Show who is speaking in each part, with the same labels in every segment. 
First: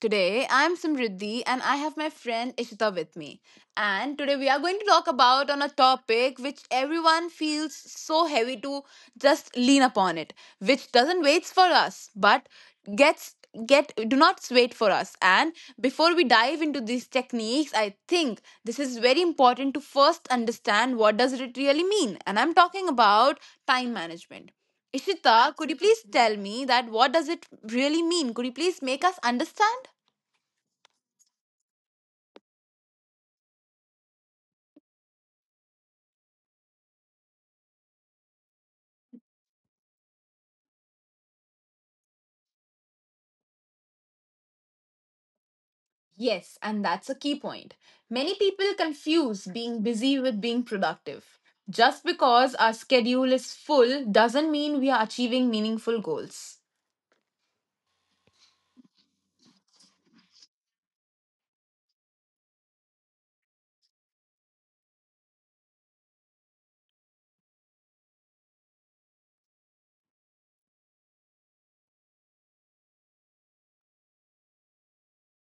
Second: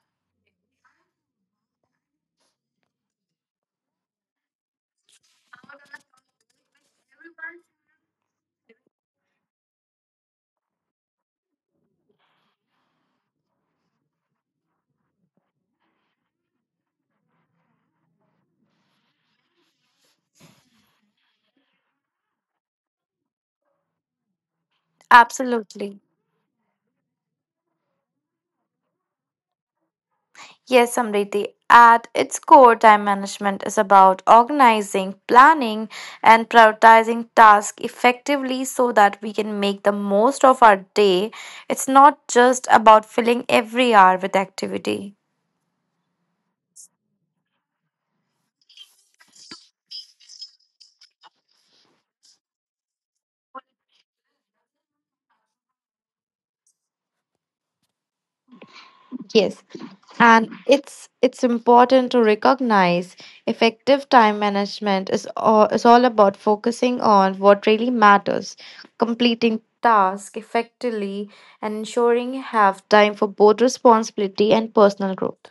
Speaker 1: Today I'm Samriddhi and I have my friend Ishita with me. And today we are going to talk about on a topic which everyone feels so heavy to just lean upon it, which doesn't wait for us, but gets get do not wait for us. And before we dive into these techniques, I think this is very important to first understand what does it really mean. And I'm talking about time management. Ishita, could you
Speaker 2: Absolutely.
Speaker 1: please tell me that what does it really mean? Could you please make us understand?
Speaker 2: Yes, Samriti. At its core, time management is about organizing, planning, and prioritizing tasks effectively so that we can make the most of our day. It's not just about filling every hour with activity.
Speaker 1: Yes, and that's a key point. Many people confuse being busy with being productive. Just because our schedule is full doesn't mean we are achieving meaningful goals.
Speaker 2: Yes, and it's important to recognize effective time management is all about focusing on what really matters, completing tasks effectively, and ensuring you have time for both responsibility and personal growth.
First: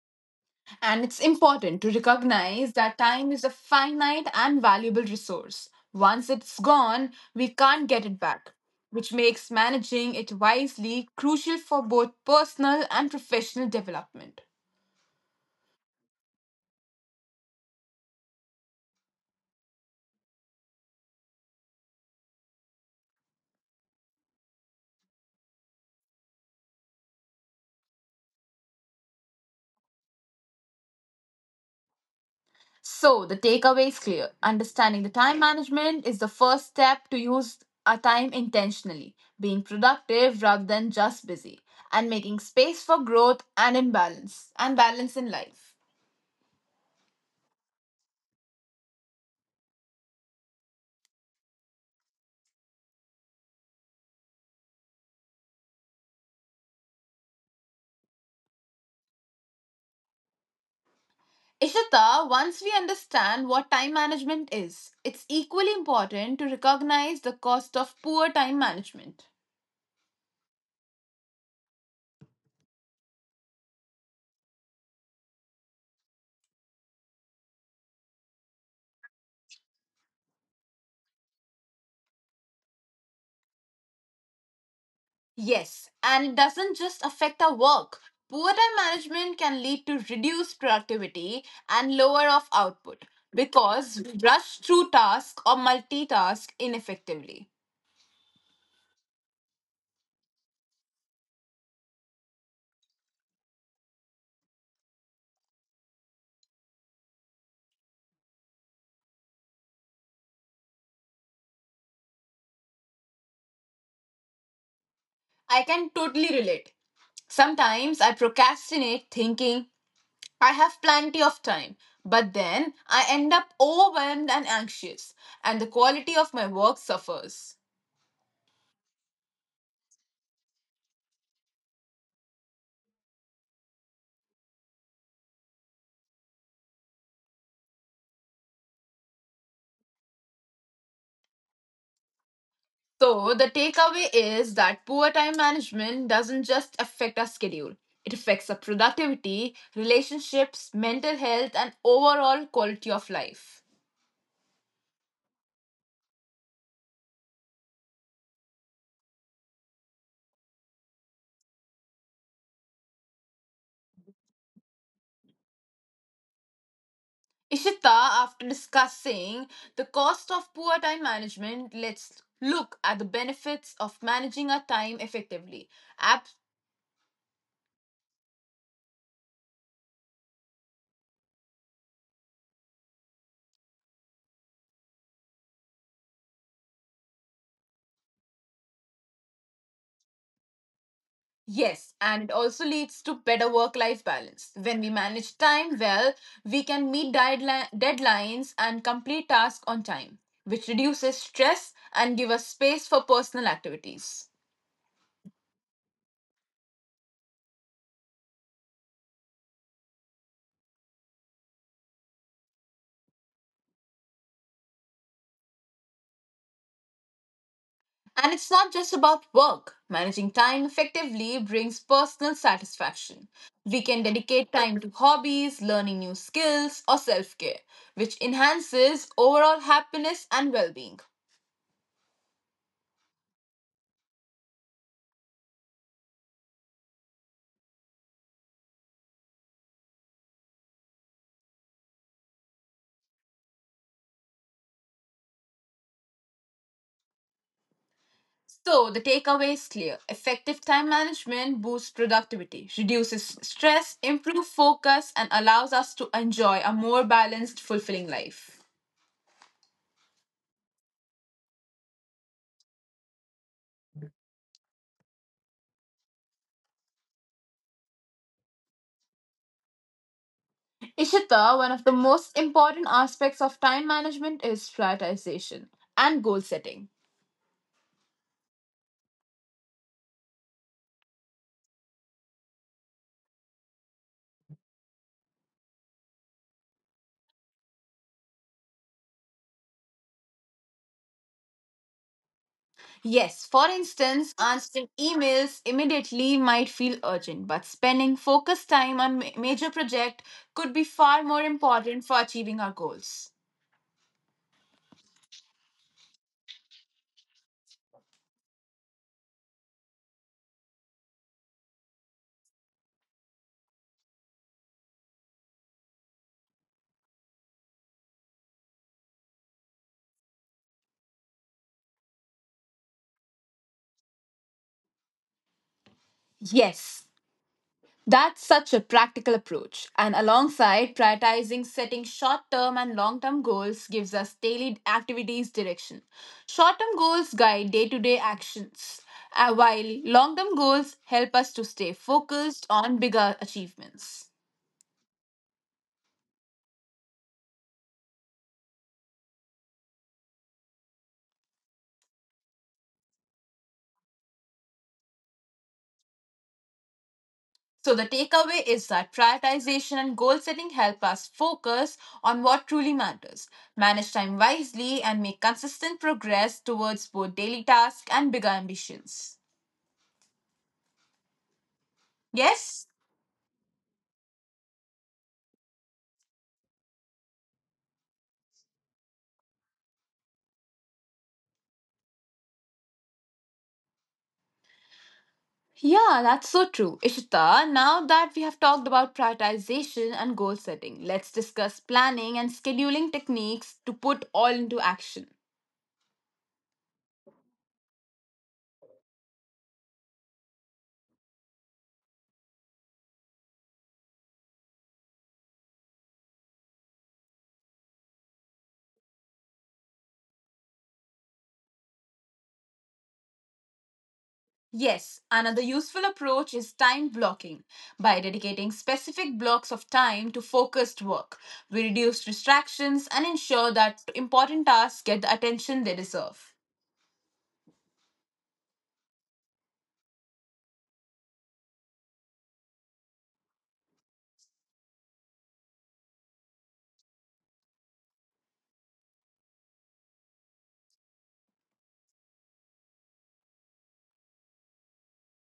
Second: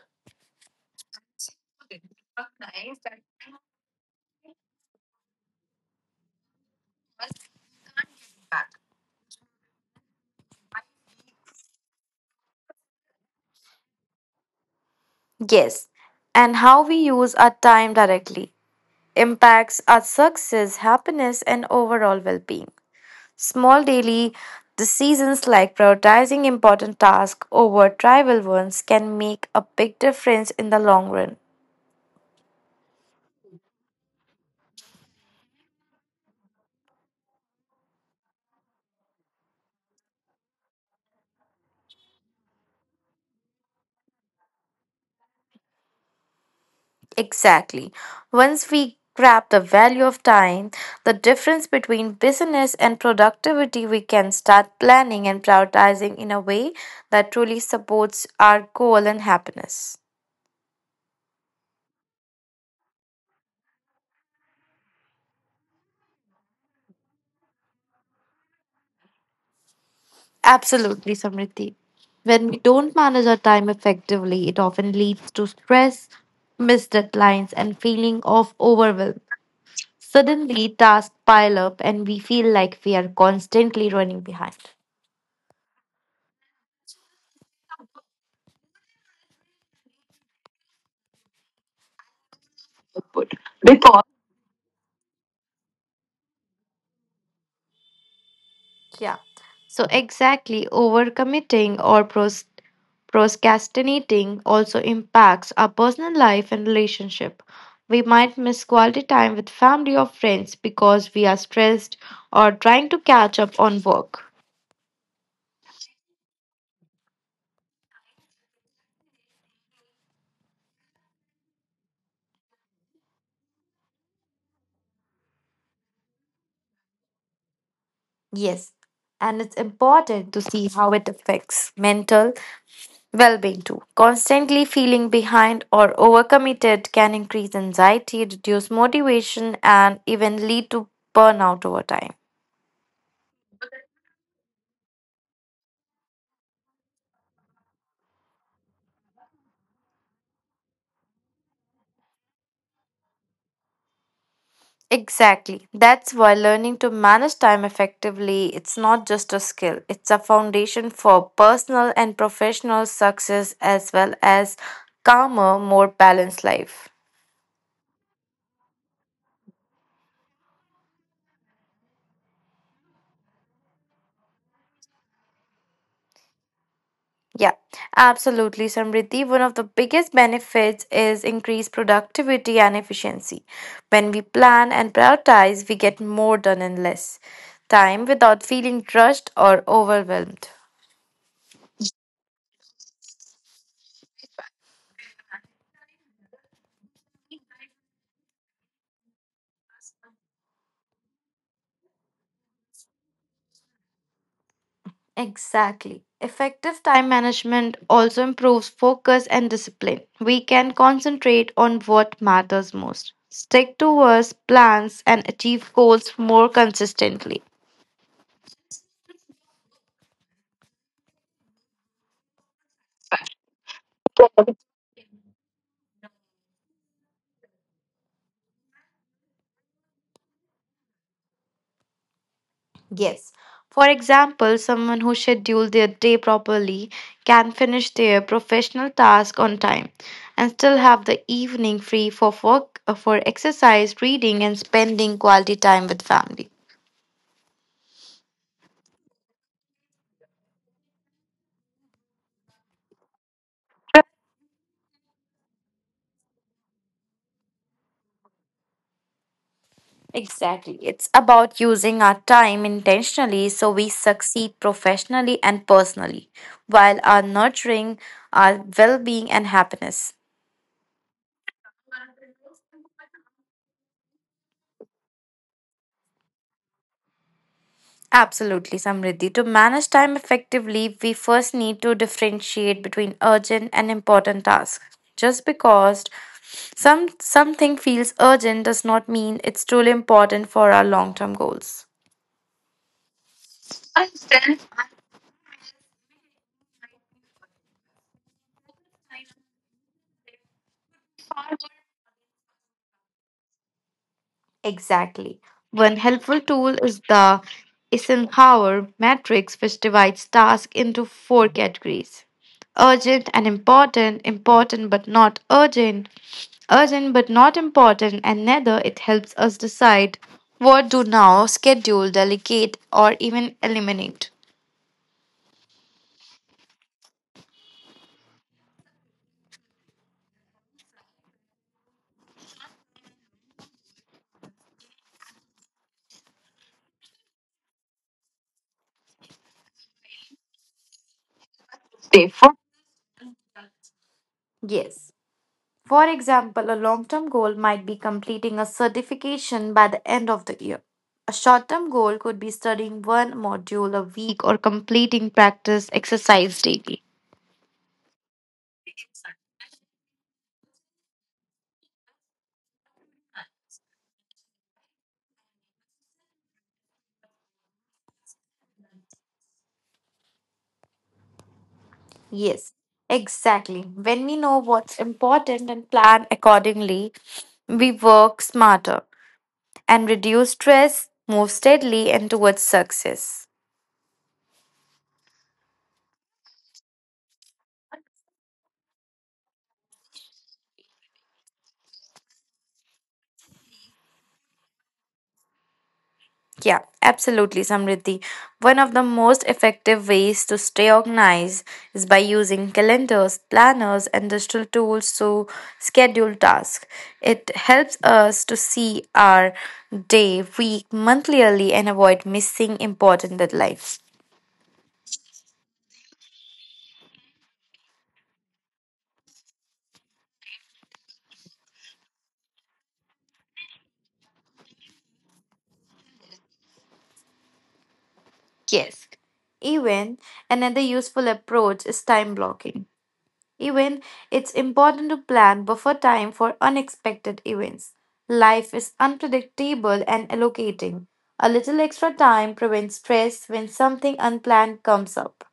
Speaker 1: And it's important to recognize that time is a finite and valuable resource. Once it's gone, we can't get it back, which makes managing it wisely crucial for both personal and professional development.
Speaker 2: Yes, and how we use our time directly impacts our success, happiness, and overall well being. Small daily decisions like prioritizing important tasks over trivial ones can make a big difference in the long run.
Speaker 1: So the takeaway is clear. Understanding the time management is the first step to use our time intentionally, being productive rather than just busy, and making space for growth and imbalance and balance in life.
Speaker 2: Exactly. Once we grab the value of time, the difference between business and productivity, we can start planning and prioritizing in a way that truly supports our goal and happiness.
Speaker 1: Ishita, once we understand what time management is, it's equally important to recognize the cost of poor time management.
Speaker 2: Absolutely, Samriti. When we don't manage our time effectively, it often leads to stress, missed deadlines, and feeling of overwhelm. Suddenly, tasks pile up, and we feel like we are constantly running behind.
Speaker 1: Yes, and it doesn't just affect our work. Poor time management can lead to reduced productivity and lower of output because we rush through tasks or multitask ineffectively.
Speaker 2: Yeah. So exactly, overcommitting or procrastinating also impacts our personal life and relationship. We might miss quality time with family or friends because we are stressed or trying to catch up on work.
Speaker 1: I can totally relate. Sometimes I procrastinate thinking I have plenty of time, but then I end up overwhelmed and anxious, and the quality of my work suffers.
Speaker 2: Yes, and it's important to see how it affects mental well being too. Constantly feeling behind or overcommitted can increase anxiety, reduce motivation, and even lead to burnout over time.
Speaker 1: So the takeaway is that poor time management doesn't just affect our schedule. It affects our productivity, relationships, mental health, and overall quality of life.
Speaker 2: Exactly. That's why learning to manage time effectively it's not just a skill. It's a foundation for personal and professional success as well as calmer, more balanced life.
Speaker 1: Ishita, after discussing the cost of poor time management, let's look at the benefits of managing our time effectively. Ab-
Speaker 2: Yeah, absolutely, Samriddhi. One of the biggest benefits is increased productivity and efficiency. When we plan and prioritize, we get more done in less time without feeling rushed or overwhelmed.
Speaker 1: Yes, and it also leads to better work life balance. When we manage time well, we can meet deadlines and complete tasks on time, which reduces stress and give us space for personal activities.
Speaker 2: Exactly. Effective time management also improves focus and discipline. We can concentrate on what matters most, stick to our plans, and achieve goals more consistently.
Speaker 1: And it's not just about work. Managing time effectively brings personal satisfaction. We can dedicate time to hobbies, learning new skills, or self care, which enhances overall happiness and well being.
Speaker 2: Yes. For example, someone who scheduled their day properly can finish their professional task on time and still have the evening free for work, for exercise, reading, and spending quality time with family.
Speaker 1: So the takeaway is clear. Effective time management boosts productivity, reduces stress, improves focus, and allows us to enjoy a more balanced, fulfilling life.
Speaker 2: Exactly. It's about using our time intentionally so we succeed professionally and personally while are nurturing our well-being and happiness.
Speaker 1: Ishita, one of the most important aspects of time management is prioritization and goal setting.
Speaker 2: Absolutely, Samriddhi. To manage time effectively, we first need to differentiate between urgent and important tasks. Just because something feels urgent does not mean it's truly important for our long-term goals.
Speaker 1: Yes, for instance, answering emails immediately might feel urgent, but spending focused time on major project could be far more important for achieving our goals.
Speaker 2: Exactly. One helpful tool is the Eisenhower matrix, which divides tasks into four categories urgent and important, important but not urgent, urgent but not important, and neither it helps us decide what do now, schedule, delegate, or even eliminate.
Speaker 1: Yes, that's such a practical approach. And alongside prioritizing setting short term and long term goals gives us daily activities direction. Short term goals guide day to day actions, while long term goals help us to stay focused on bigger achievements.
Speaker 2: Yes. For example, a long term goal might be completing a certification by the end of the year. A short term goal could be studying one module a week or completing practice exercise daily.
Speaker 1: So, the takeaway is that prioritization and goal setting help us focus on what truly matters, manage time wisely, and make consistent progress towards both daily tasks and bigger ambitions.
Speaker 2: Yes,
Speaker 1: Yes?
Speaker 2: exactly. When we know what's important and plan accordingly, we work smarter and reduce stress, move steadily, and towards success.
Speaker 1: Yeah, that's so true. Ishita, now that we have talked about prioritization and goal setting, let's discuss planning and scheduling techniques to put all into action.
Speaker 2: Yeah, absolutely, Samriddhi. One of the most effective ways to stay organized is by using calendars, planners, and digital tools to schedule tasks. It helps us to see our day, week, month clearly and avoid missing important deadlines.
Speaker 1: Yes, another useful approach is time blocking. By dedicating specific blocks of time to focused work, we reduce distractions and ensure that important tasks get the attention they deserve.
Speaker 2: Even another useful approach is time blocking. Even it's important to plan buffer time for unexpected events. Life is unpredictable and allocating a little extra time prevents stress when something unplanned comes up.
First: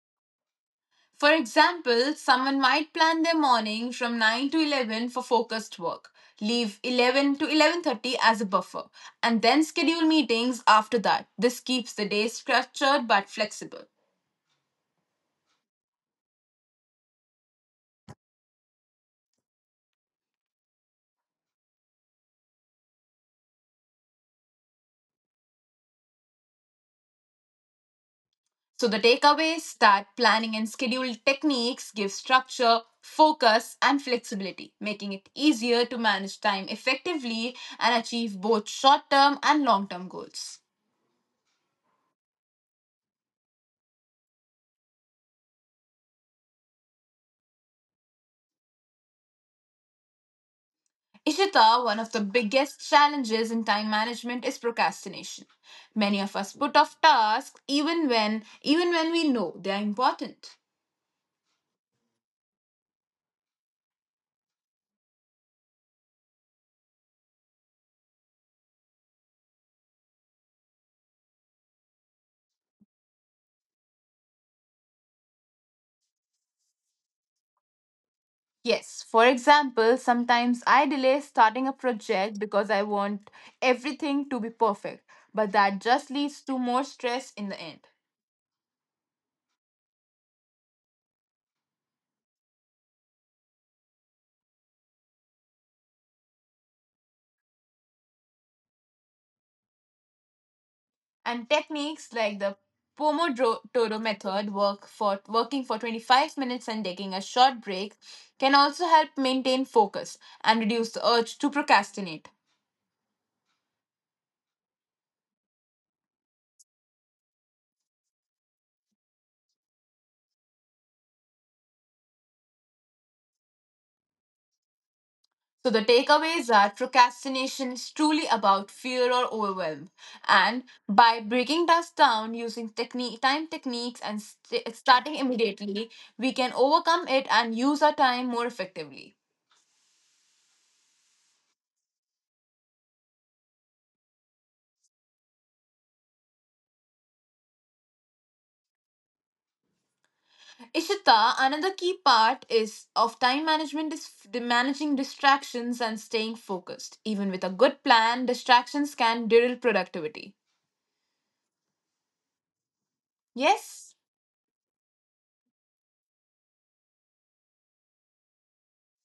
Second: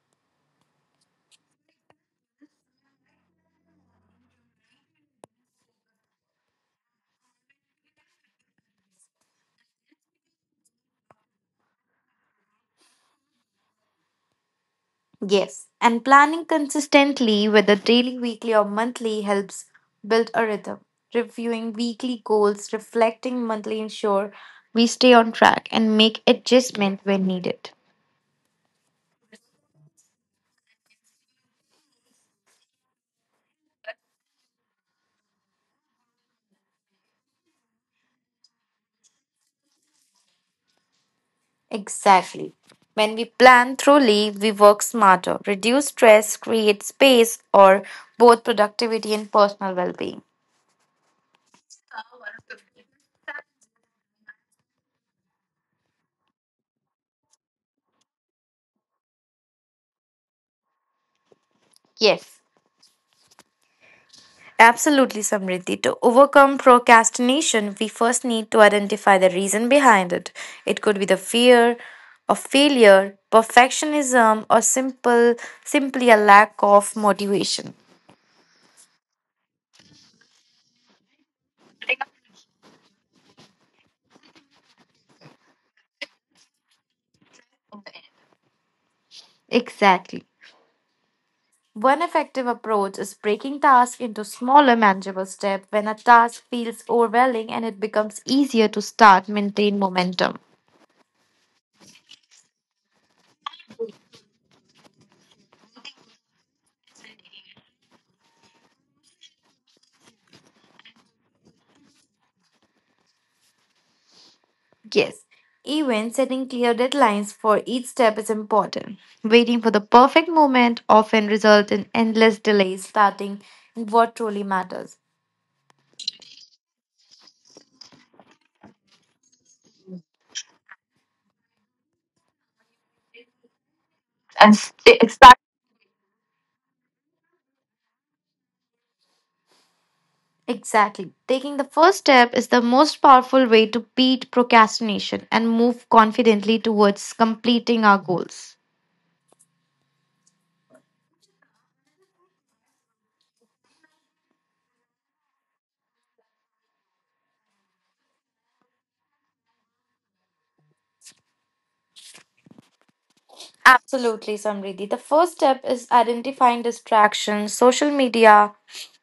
Speaker 1: For example, someone might plan their morning from 9 to 11 for focused work, leave 11 to 11:30 as a buffer, and then schedule meetings after that. This keeps the day structured but flexible.
Speaker 2: Yes, and planning consistently, whether daily, weekly, or monthly, helps build a rhythm. Reviewing weekly goals, reflecting monthly ensure we stay on track and make adjustment when needed.
Speaker 1: So the takeaways that planning and schedule techniques give structure, focus, and flexibility, making it easier to manage time effectively and achieve both short-term and long-term goals.
Speaker 2: Exactly. When we plan thoroughly, we work smarter, reduce stress, create space, or both productivity and personal well being.
Speaker 1: Ishita, one of the biggest challenges in time management is procrastination. Many of us put off tasks even when we know they are important.
Speaker 2: Yes. Absolutely, Samriddhi. To overcome procrastination, we first need to identify the reason behind it. It could be the fear of failure, perfectionism, or simple simply a lack of motivation.
Speaker 1: Yes, for example, sometimes I delay starting a project because I want everything to be perfect, but that just leads to more stress in the end.
Speaker 2: Exactly. One effective approach is breaking tasks into smaller manageable steps. When a task feels overwhelming and it becomes easier to start, maintain momentum.
Speaker 1: And techniques like the Pomodoro method, working for 25 minutes and taking a short break, can also help maintain focus and reduce the urge to procrastinate.
Speaker 2: Yes, even setting clear deadlines for each step is important. Waiting for the perfect moment often results in endless delays, starting in what truly matters.
Speaker 1: So the takeaways are procrastination is truly about fear or overwhelm, and by breaking tasks down using technique, time techniques, and starting immediately, we can overcome it and use our time more effectively.
Speaker 2: Exactly. Taking the first step is the most powerful way to beat procrastination and move confidently towards completing our goals.
Speaker 1: Ishita, another key part is of time management is the managing distractions and staying focused. Even with a good plan, distractions can derail productivity. Yes,
Speaker 2: Absolutely, Samriddhi. The first step is identifying distractions, social media,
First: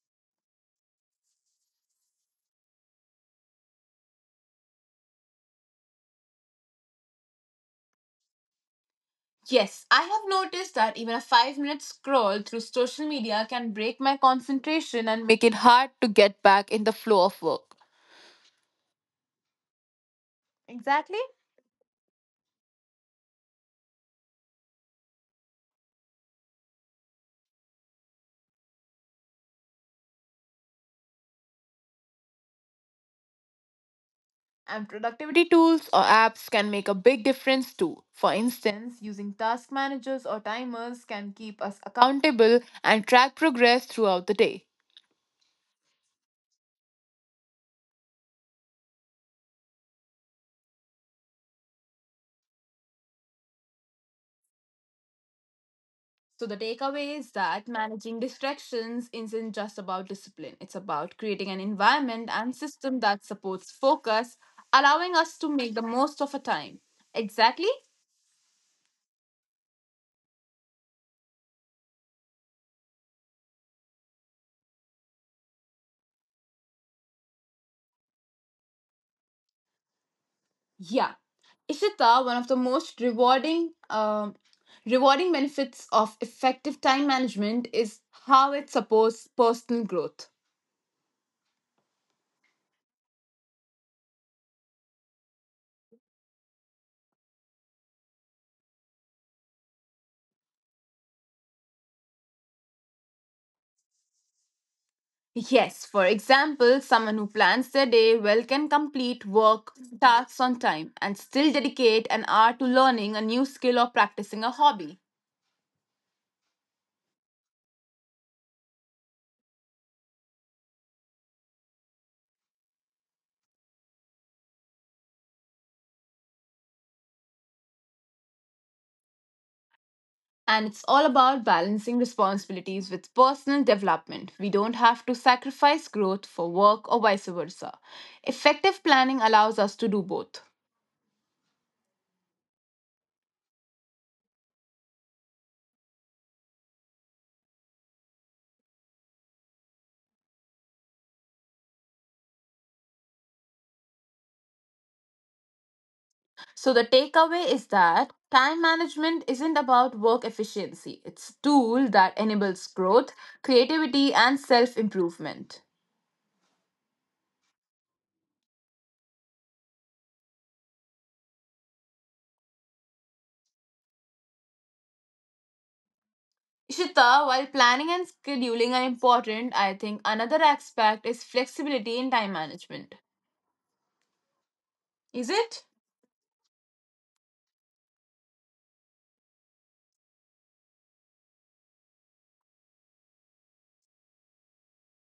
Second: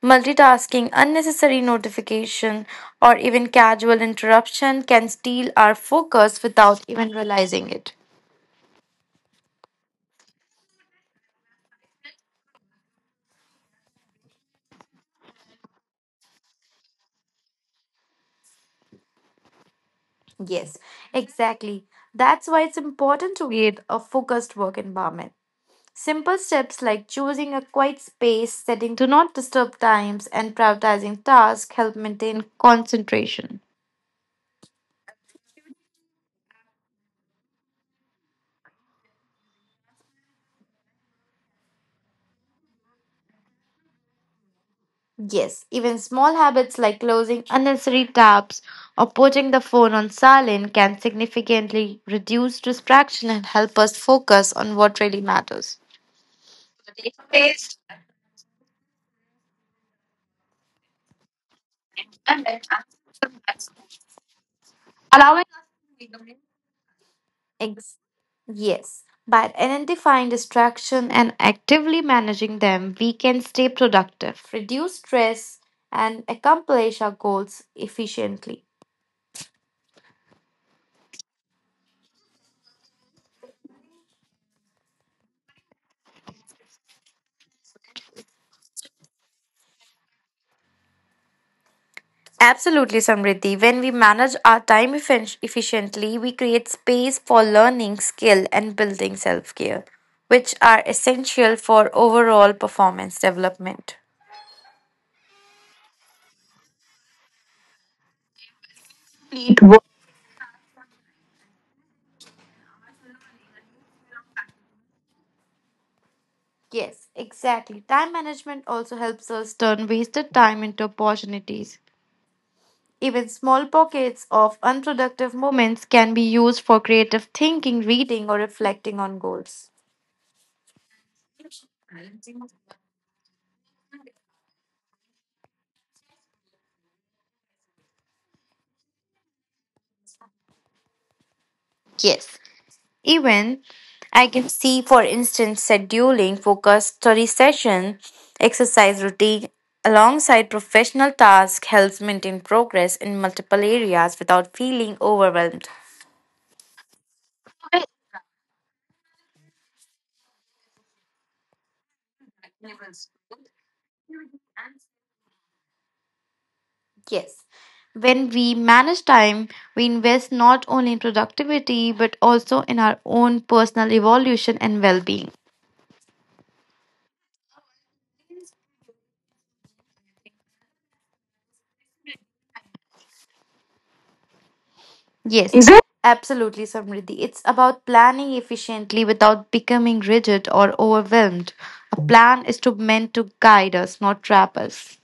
Speaker 2: multitasking, unnecessary notification, or even casual interruption can steal our focus without even realizing it.
Speaker 1: yes, I have noticed that even a 5-minute scroll through social media can break my concentration and make it hard to get back in the flow of work.
Speaker 2: Yes,
Speaker 1: Exactly.
Speaker 2: exactly. That's why it's important to create a focused work environment. Simple steps like choosing a quiet space, setting do not disturb times, and prioritizing tasks help maintain concentration.
Speaker 1: And productivity tools or apps can make a big difference too. For instance, using task managers or timers can keep us accountable and track progress throughout the day.
Speaker 2: Yes, even small habits like closing unnecessary tabs or putting the phone on silent can significantly reduce distraction and help us focus on what really matters.
Speaker 1: So, the takeaway is that managing distractions isn't just about discipline, it's about creating an environment and system that supports focus, allowing us to make the most of our time. Exactly.
Speaker 2: Ex- yes, by identifying distraction and actively managing them, we can stay productive, reduce stress, and accomplish our goals efficiently.
Speaker 1: Yeah. Ishita, one of the most rewarding rewarding benefits of effective time management is how it supports personal growth.
Speaker 2: Absolutely, Samriddhi. When we manage our time efficiently, we create space for learning, skill, and building self care, which are essential for overall performance development.
Speaker 1: Yes, for example, someone who plans their day well can complete
Speaker 2: It
Speaker 1: work tasks on time and still dedicate an hour to learning a new skill or practicing a hobby.
Speaker 2: Yes, exactly. Time management also helps us turn wasted time into opportunities. Even small pockets of unproductive moments can be used for creative thinking, reading, or reflecting on goals.
Speaker 1: And it's all about balancing responsibilities with personal development. We don't have to sacrifice growth for work or vice versa. Effective planning allows us to do both.
Speaker 2: Yes. Even I can see, for instance, scheduling focused study session, exercise routine alongside professional tasks helps maintain progress in multiple areas without feeling overwhelmed.
Speaker 1: So the takeaway is that time management isn't about work efficiency. It's a tool that enables growth, creativity and self-improvement.
Speaker 2: Yes. When we manage time, we invest not only in productivity but also in our own personal evolution and well being.
Speaker 1: Ishita, while planning and scheduling are important, I think another aspect is flexibility in time management. Is
Speaker 2: Yes,
Speaker 1: it?
Speaker 2: it? Absolutely, Samriddhi. It's about planning efficiently without becoming rigid or overwhelmed. A plan is to meant to guide us, not trap us.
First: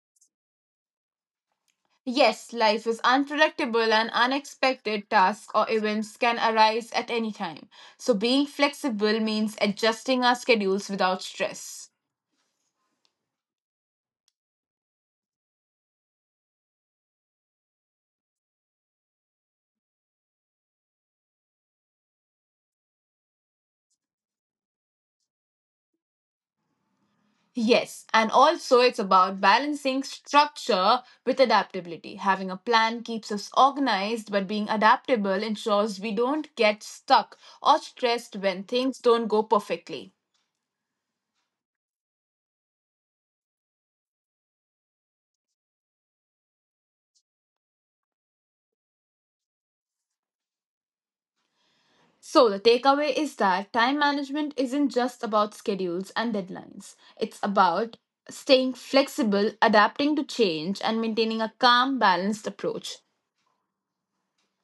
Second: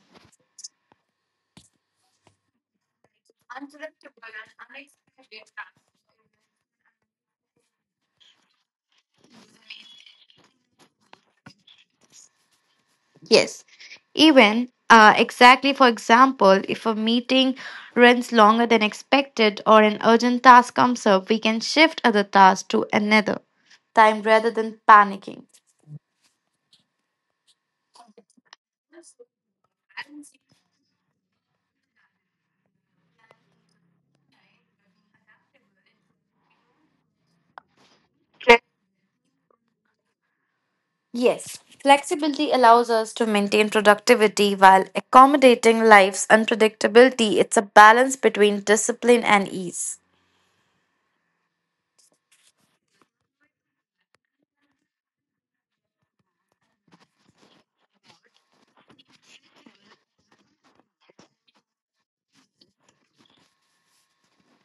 Speaker 1: Yes, life is unpredictable and unexpected tasks or events can arise at any time. So being flexible means adjusting our schedules without stress.
Speaker 2: Yes. Even Exactly, for example, if a meeting runs longer than expected or an urgent task comes up, we can shift other tasks to another time rather than panicking.
Speaker 1: Yes, and also it's about balancing structure with adaptability. Having a plan keeps us organized, but being adaptable ensures we don't get stuck or stressed when things don't go perfectly.
Speaker 2: Yes, flexibility allows us to maintain productivity while accommodating life's unpredictability. It's a balance between discipline and ease.
Speaker 1: So, the takeaway is that time management isn't just about schedules and deadlines, it's about staying flexible, adapting to change, and maintaining a calm, balanced approach.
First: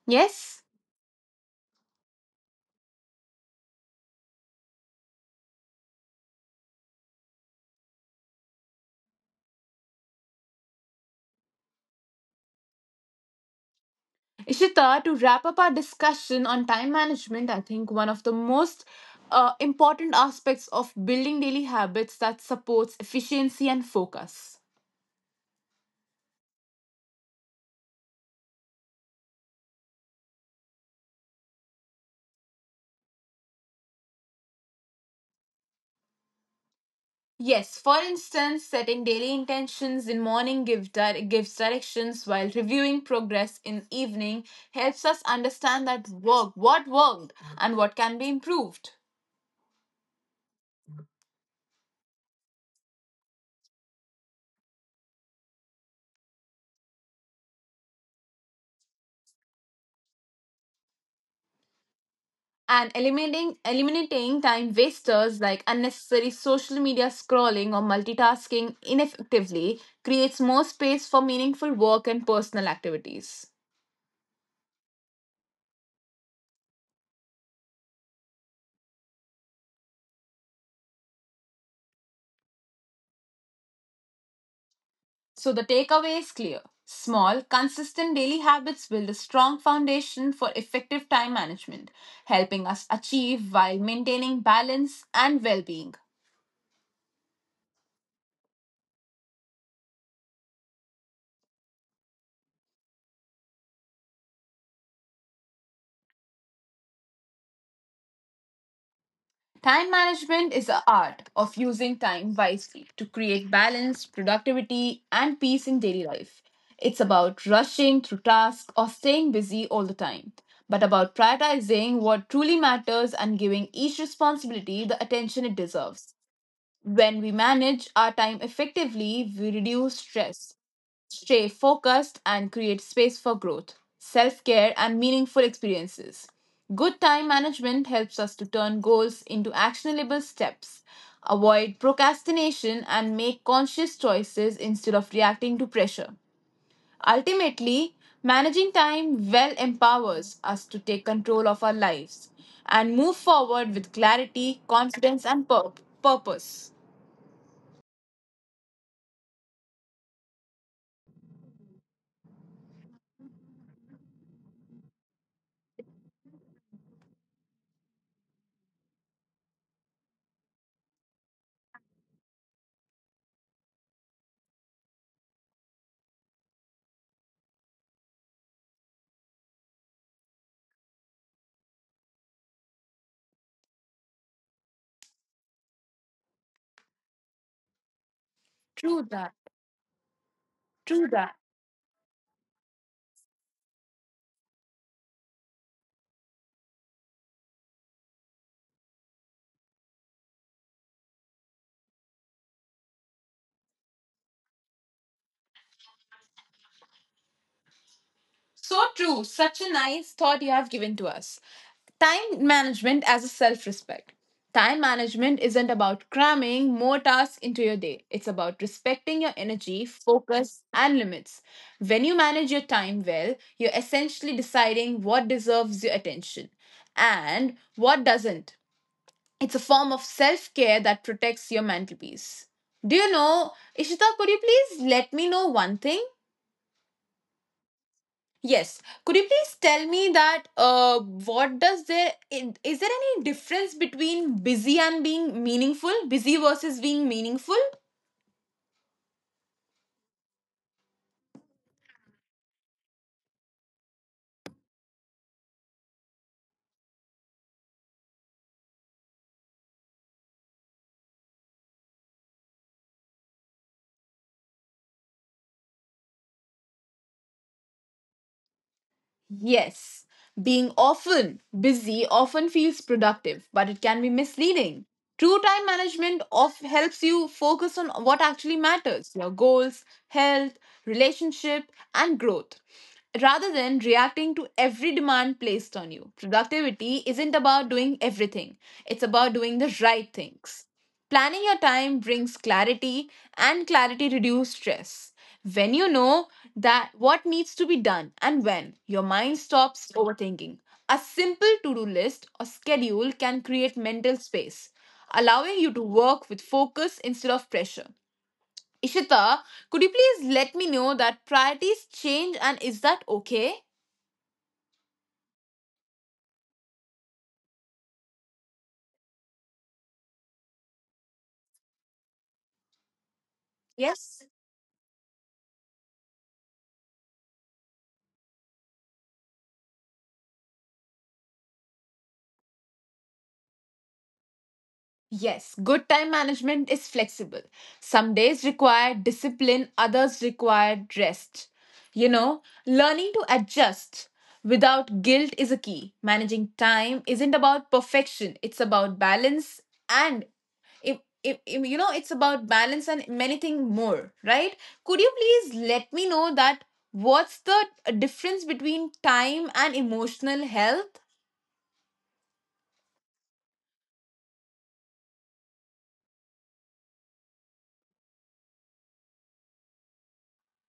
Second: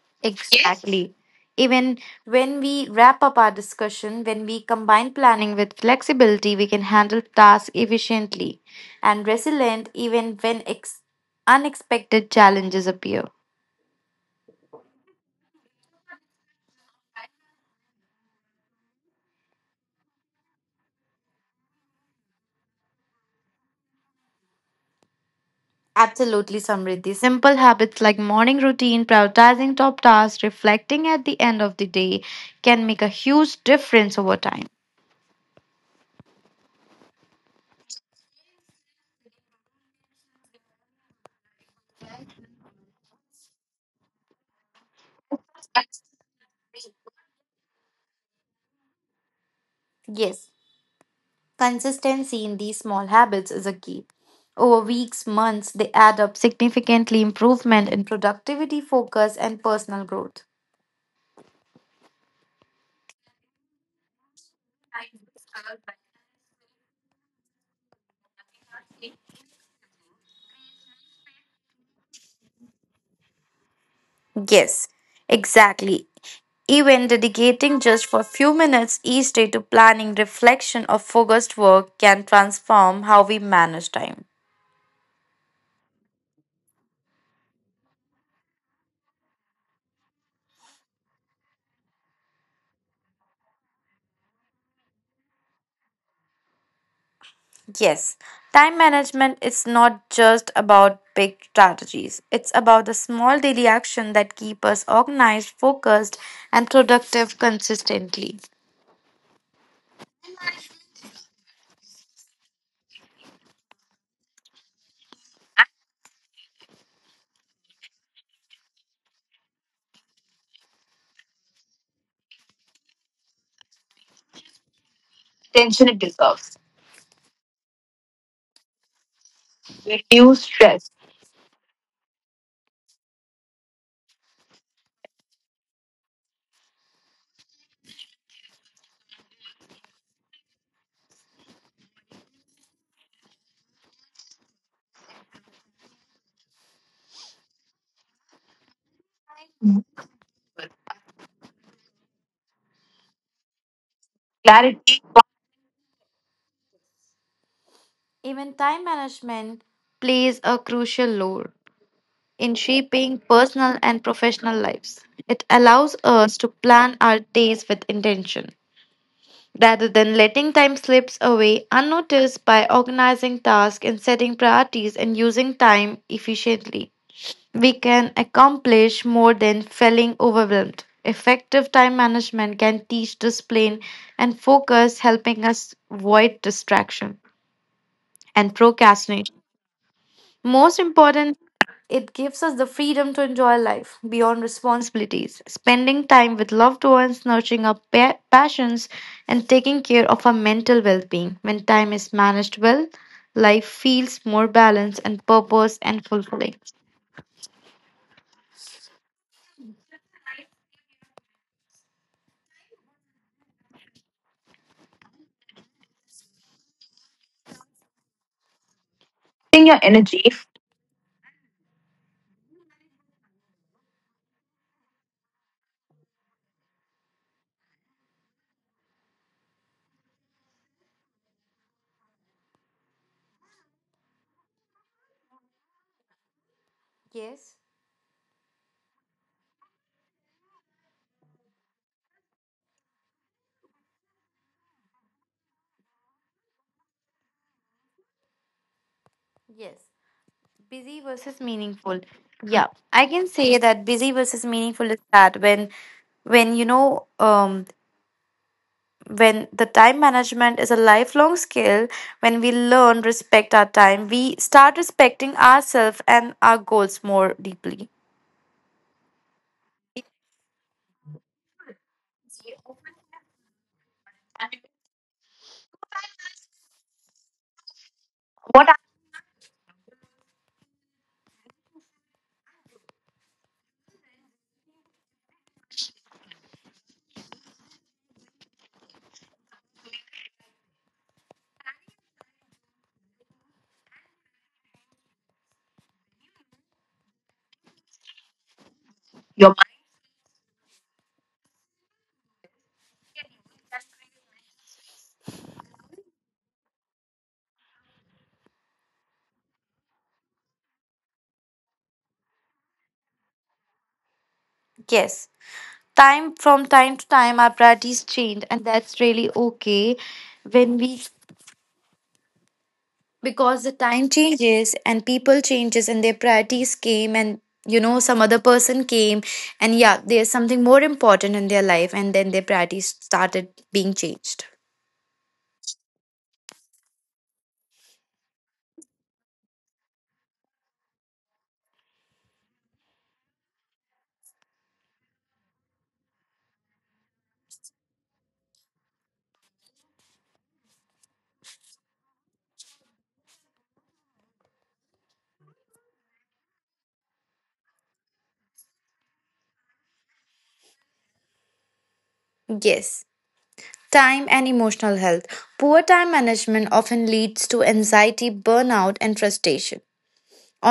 Speaker 1: Yes?
Speaker 2: Exactly. Even when we wrap up our discussion, when we combine planning with flexibility, we can handle tasks efficiently and resilient even when unexpected challenges appear.
Speaker 1: Ishita, to wrap up our discussion on time management, I think one of the most important aspects of building daily habits that supports efficiency and focus.
Speaker 2: Absolutely, Samriddhi. Simple habits like morning routine, prioritizing top tasks, reflecting at the end of the day can make a huge difference over time.
Speaker 1: Yes, for instance, setting daily intentions in morning gives directions while reviewing progress in evening helps us understand that work, what worked and what can be improved.
Speaker 2: Yes, consistency in these small habits is a key. Over weeks, months, they add up significantly improvement in productivity, focus, and personal growth.
Speaker 1: And eliminating time wasters like unnecessary social media scrolling or multitasking ineffectively creates more space for meaningful work and personal activities.
Speaker 2: Yes, exactly. Even dedicating just for a few minutes each day to planning, reflection, or focused work can transform how we manage time.
Speaker 1: So the takeaway is clear. Small, consistent daily habits build a strong foundation for effective time management, helping us achieve while maintaining balance and well-being.
Speaker 2: Yes, time management is not just about big strategies. It's about the small daily action that keep us organized, focused, and productive consistently.
Speaker 1: Time management is the art of using time wisely to create balance, productivity, and peace in daily life. It's about rushing through tasks or staying busy all the time, but about prioritizing what truly matters and giving each responsibility the attention it deserves. When we manage our time effectively, we reduce stress, stay focused and create space for growth, self care, and meaningful experiences. Good time management helps us to turn goals into actionable steps, avoid procrastination, and make conscious choices instead of reacting to pressure. Ultimately, managing time well empowers us to take control of our lives and move forward with clarity, confidence, and purpose.
Speaker 2: Even time management plays a crucial role in shaping personal and professional lives. It allows us to plan our days with intention rather than letting time slips away unnoticed by organizing tasks and setting priorities and using time efficiently. We can accomplish more than feeling overwhelmed. Effective time management can teach discipline and focus, helping us avoid distraction and
Speaker 1: True that.
Speaker 2: procrastination. Most
Speaker 1: True that.
Speaker 2: important, it gives us the freedom to enjoy life beyond responsibilities, spending time with loved ones, nurturing our passions, and taking care of our mental well being. When time is managed well, life feels more balanced and purpose and fulfilling.
Speaker 1: So true. Such a nice thought you have given to us. Time management as a self respect. Time management isn't about cramming more tasks into your day. It's about respecting your energy, focus, and limits. When you manage your time well, you're essentially deciding what deserves your attention and what doesn't. It's a form of self care that protects your mental peace. Do you know, Ishita, could you please let me know one thing?
Speaker 2: Yes,
Speaker 1: Yes. Could you please tell me that what does there is there any difference between busy and being meaningful? Busy versus being meaningful?
Speaker 2: yes. Busy versus meaningful. Yeah, I can say that busy versus meaningful is that when you know when the time management is a lifelong skill, when we learn respect our time, we start respecting ourselves and our goals more deeply.
Speaker 1: Yes, being often busy often feels productive, but it can be misleading. True time management of helps you focus on what actually matters, your goals, health, relationship, and growth rather than reacting to every demand placed on you. Productivity isn't about doing everything, it's about doing the right things. Planning your time brings clarity, and clarity reduces stress. When you know that what needs to be done and when, your mind stops overthinking. A simple to-do list or schedule can create mental space, allowing you to work with focus instead of pressure. Ishita, could you please let me know that priorities change and is that okay?
Speaker 2: Yes, time from time to time our priorities change, and that's really okay. When we, because the time
Speaker 1: Yes.
Speaker 2: changes and people changes and their priorities came, and you know some other person came, and yeah, there's something more important in their life, and then their priorities started being changed.
Speaker 1: Yes, good time management is flexible. Some days require discipline, others require rest. You know, learning to adjust without guilt is a key. Managing time isn't about perfection, it's about balance, and if, you know it's about balance and many things more, right? Could you please let me know that what's the difference between time and emotional health?
Speaker 2: Yes, time and emotional health. Poor time management often leads to anxiety, burnout, and frustration.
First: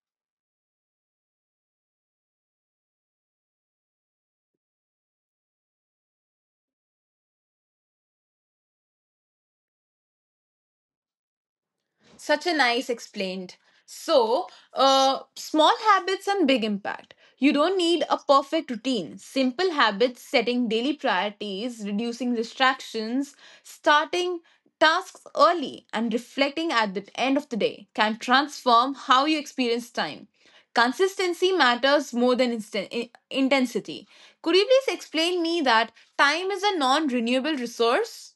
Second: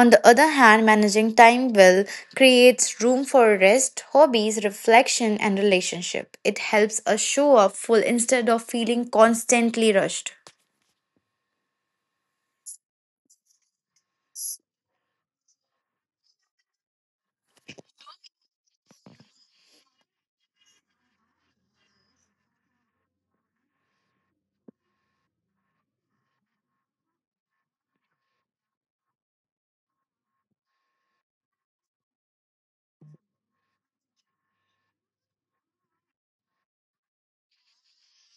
Speaker 2: On the other hand, managing time well creates room for rest, hobbies, reflection, and relationship. It helps us show up full instead of feeling constantly rushed.
Speaker 1: Such a nice explained. So, small habits and big impact. You don't need a perfect routine. Simple habits, setting daily priorities, reducing distractions, starting tasks early, and reflecting at the end of the day can transform how you experience time. Consistency matters more than intensity. Could you please explain me that time is a non renewable resource?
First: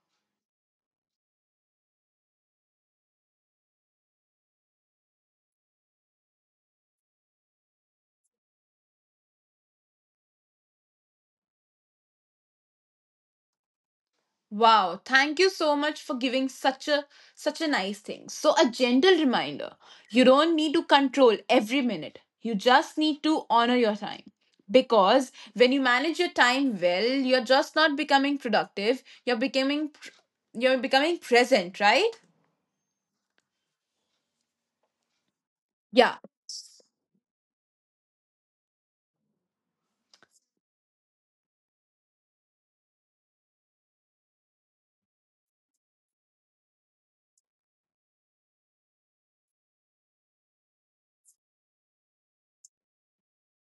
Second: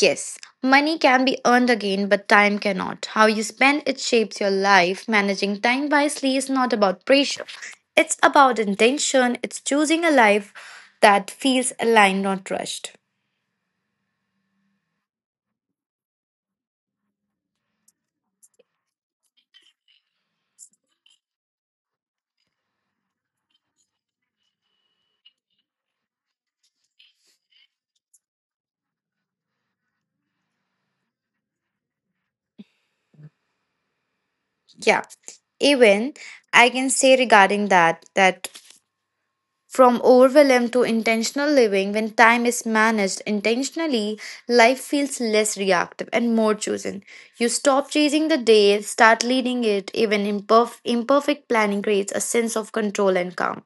Speaker 2: Yes, money can be earned again, but time cannot. How you spend it shapes your life. Managing time wisely is not about pressure, it's about intention. It's choosing a life that feels aligned, not rushed.
Speaker 1: Wow, thank you so much for giving such a nice thing. So a gentle reminder. You don't need to control every minute. You just need to honor your time. Because when you manage your time well, you're just not becoming productive, you're becoming present, right?
Speaker 2: Yeah,
Speaker 1: Yeah,
Speaker 2: even I can say regarding that, that from overwhelm to intentional living, when time is managed intentionally, life feels less reactive and more chosen. You stop chasing the day, start leading it, even imperfect planning creates a sense of control and calm.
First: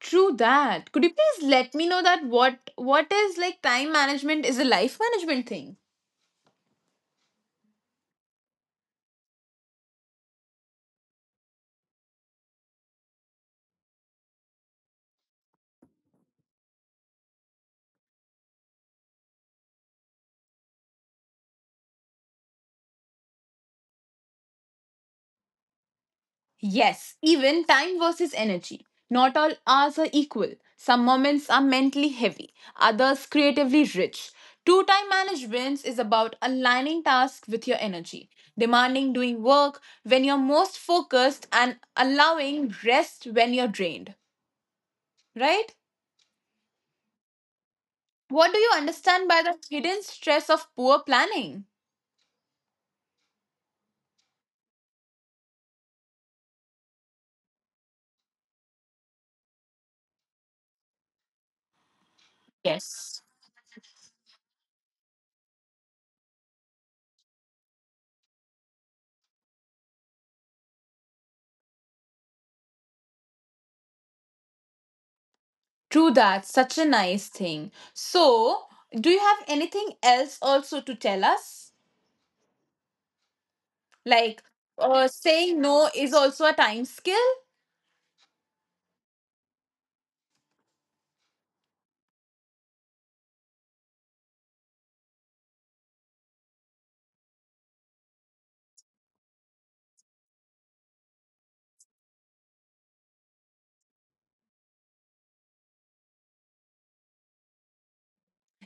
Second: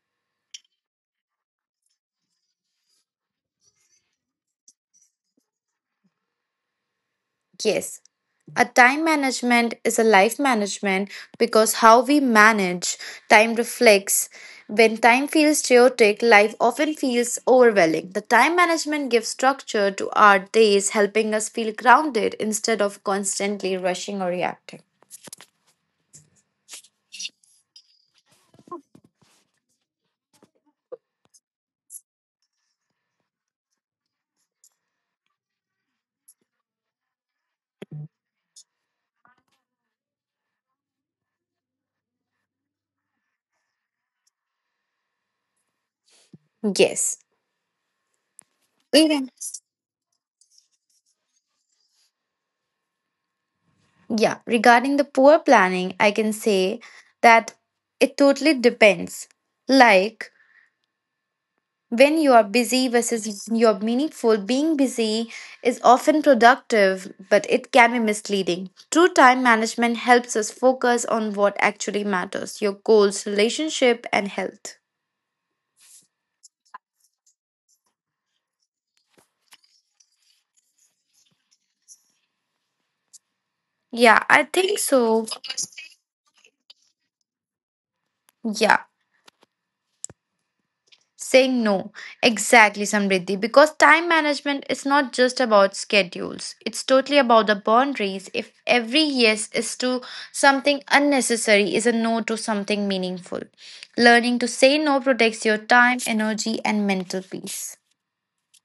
Speaker 1: true that. Could you please let me know that what is like time management is a life management thing?
Speaker 2: Yes, a time management is a life management because how we manage time reflects. When time feels chaotic, life often feels overwhelming. The time management gives structure to our days, helping us feel grounded instead of constantly rushing or reacting.
Speaker 1: Yes, even time versus energy. Not all hours are equal. Some moments are mentally heavy, others creatively rich. Two time management is about aligning tasks with your energy, demanding doing work when you're most focused, and allowing rest when you're drained. Right?
Speaker 2: Yes.
Speaker 1: What do you understand
Speaker 2: Even
Speaker 1: by the hidden stress of poor planning?
Speaker 2: yeah, regarding the poor planning, I can say that it totally depends. Like, when you are busy
Speaker 1: Yes.
Speaker 2: versus you're meaningful, being busy is often productive, but it can be misleading. True time management helps us focus on what actually matters, your goals, relationship, and health.
Speaker 1: True that. Such a nice thing. So, do you have anything else also to tell us?
Speaker 2: Yeah,
Speaker 1: Like
Speaker 2: I think so.
Speaker 1: saying no is also a time skill.
Speaker 2: Yeah. Saying no. Exactly, Samriddhi. Because time management is not just about schedules, it's totally about the boundaries. If every yes is to something unnecessary, is a no to something meaningful. Learning to say no protects your time, energy, and mental peace.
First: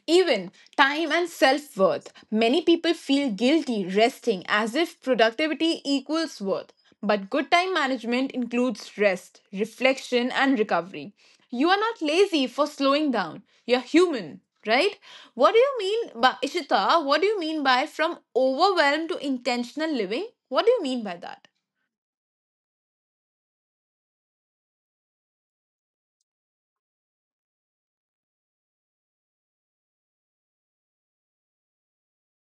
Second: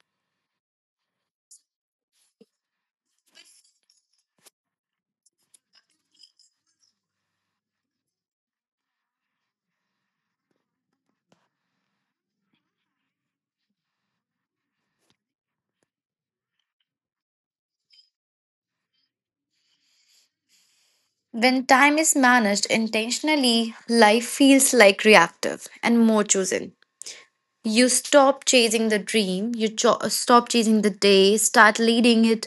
Speaker 1: Even time and self worth. Many people feel guilty resting as if productivity equals worth. But good time management includes rest, reflection, and recovery. You are not lazy for slowing down. You're human, right? What do you mean by Ishita? What do you mean by from overwhelmed to intentional living? What do you mean by that?
Speaker 2: When time is managed intentionally, life feels like reactive and more chosen. You stop chasing the dream you cho- stop chasing the day, start leading it,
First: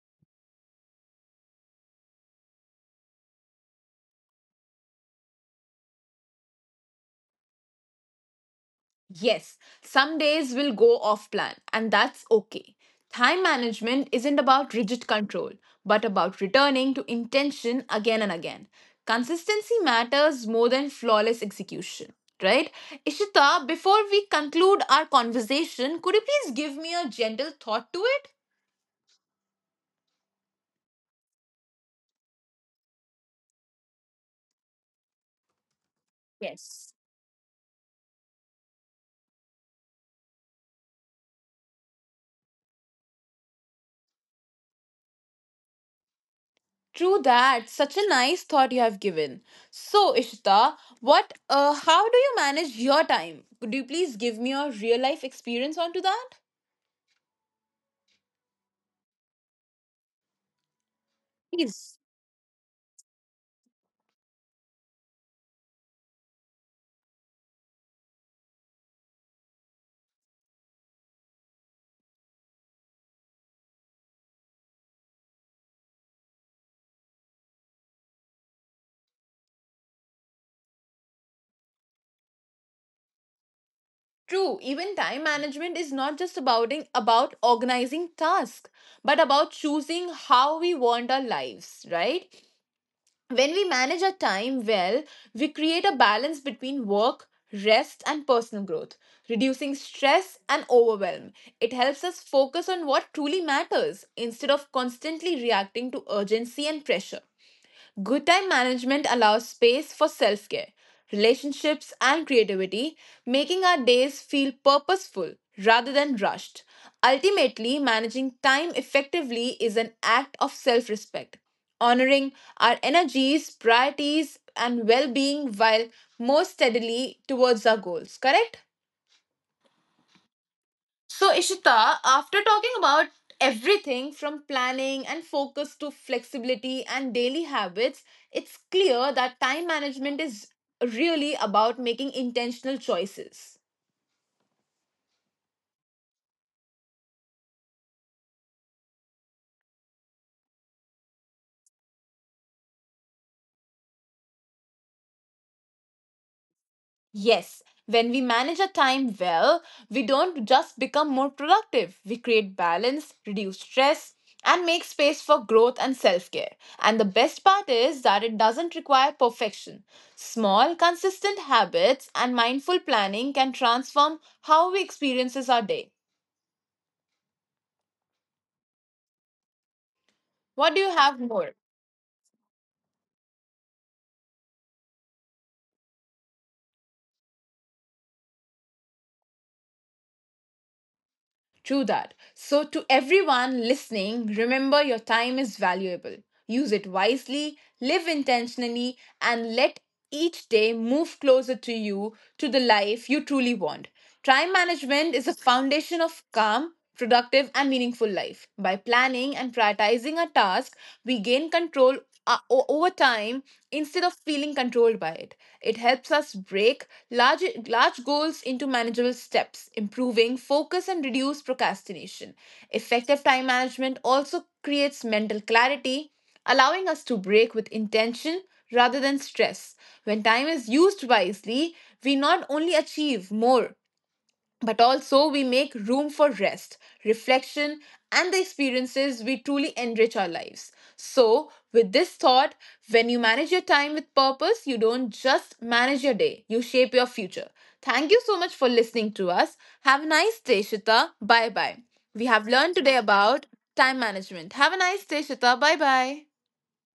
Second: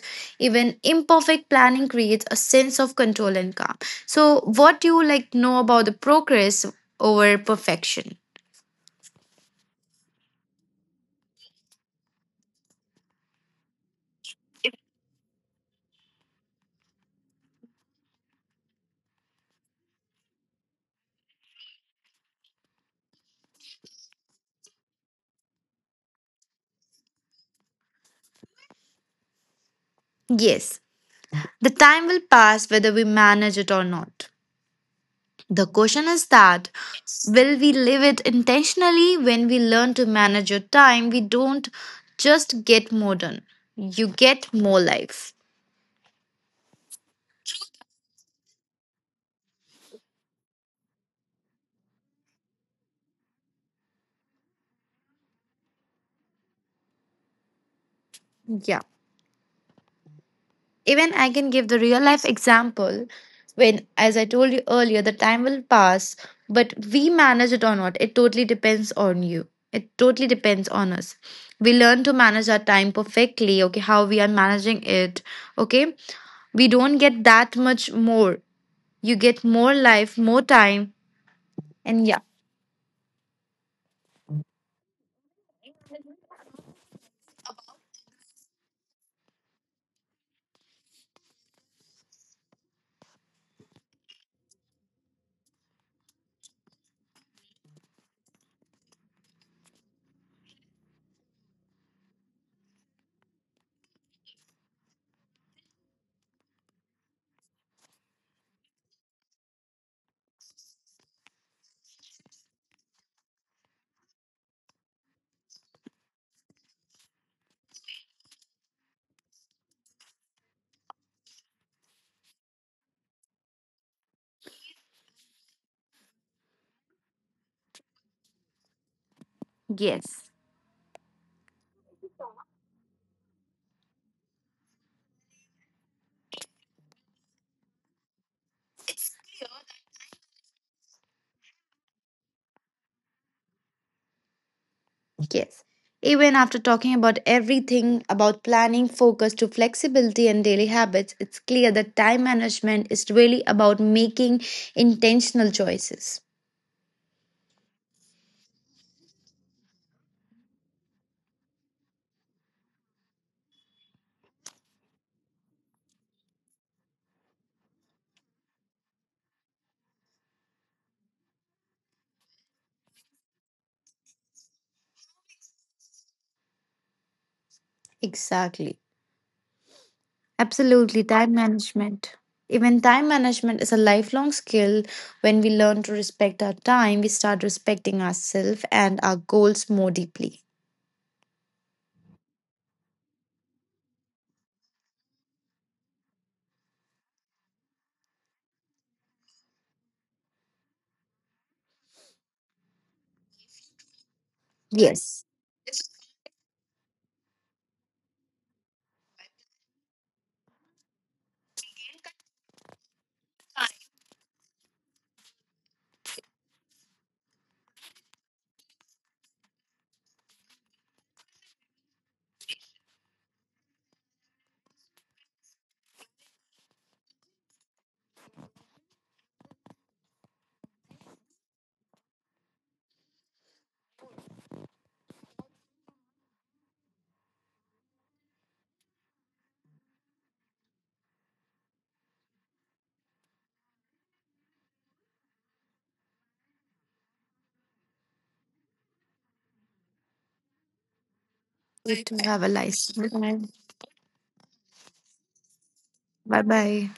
Speaker 2: even imperfect planning creates a sense of control and calm. So what do you like know about the progress over perfection?
Speaker 1: Yes, some days will go off plan, and that's okay. Time management isn't about rigid control, but about returning to intention again and again. Consistency matters more than flawless execution, right? Ishita, before we conclude our conversation, could you please give me a gentle thought to it?
Speaker 2: Yes, the time will pass whether we manage it or not. The question is that
Speaker 1: Yes.
Speaker 2: will we live it intentionally. When we learn to manage your time, we don't just get more done, you get more life.
Speaker 1: True that. Such a nice thought you have given. So, Ishita, what how do you manage your time? Could you please give me your real life experience onto that?
Speaker 2: Yeah, even I can give the
Speaker 1: It's
Speaker 2: real life example. When, as I told you earlier, the time will pass, but we manage it or not, it totally depends on you. It totally depends on us. We learn to manage our time perfectly, okay, how we are managing it, okay. We don't get that much more. You get more life, more time, and yeah,
Speaker 1: true. Even time management is not just about about organizing tasks, but about choosing how we want our lives, right? When we manage our time well, we create a balance between work, rest, and personal growth, reducing stress and overwhelm. It helps us focus on what truly matters instead of constantly reacting to urgency and pressure. Good time management allows space for self care, relationships, and creativity, making our days feel purposeful rather than rushed. Ultimately, managing time effectively is an act of self respect, honoring our energies, priorities, and well being while more steadily towards our goals, correct?
Speaker 2: yes.
Speaker 1: So, Ishita, after talking about everything from planning and focus to flexibility and daily habits, it's clear that time management is really about making intentional choices.
Speaker 2: Yes. Even after talking about everything about planning, focus to flexibility and daily habits, it's clear that time management is really about making intentional choices.
Speaker 1: Yes, when we manage our time well, we don't just become more productive. We create balance, reduce stress, and make space for growth and self care. And the best part is that it doesn't require perfection. Small, consistent habits and mindful planning can transform how we experiences our day.
Speaker 2: Exactly.
Speaker 1: What do you
Speaker 2: Absolutely.
Speaker 1: have
Speaker 2: Time
Speaker 1: more?
Speaker 2: management. Even time management is a lifelong skill. When we learn to respect our time, we start respecting ourselves and our goals more deeply.
Speaker 1: True that. So, to everyone listening, remember your time is valuable. Use it wisely, live intentionally, and let each day move closer to you, to the life you truly want. Time management is
Speaker 2: Yes.
Speaker 1: the foundation of calm, productive, and meaningful life. By planning and prioritizing our tasks, we gain control, over time instead of feeling controlled by it. It helps us break large goals into manageable steps, improving focus and reduce procrastination. Effective time management also creates mental clarity, allowing us to break with intention rather than stress. When time is used wisely, we not only achieve more but also we make room for rest, reflection, and the experiences we truly enrich our lives. So, with this thought, when you manage your time with purpose, you don't just manage your day, you shape your future. Thank you so much for listening to us. Have a nice day, Shita. Bye bye.
Speaker 2: Good to
Speaker 1: We
Speaker 2: have
Speaker 1: have
Speaker 2: a
Speaker 1: learned
Speaker 2: nice
Speaker 1: today about
Speaker 2: time.
Speaker 1: time management. Have a nice day, Shita. Bye bye.
Speaker 2: Bye bye.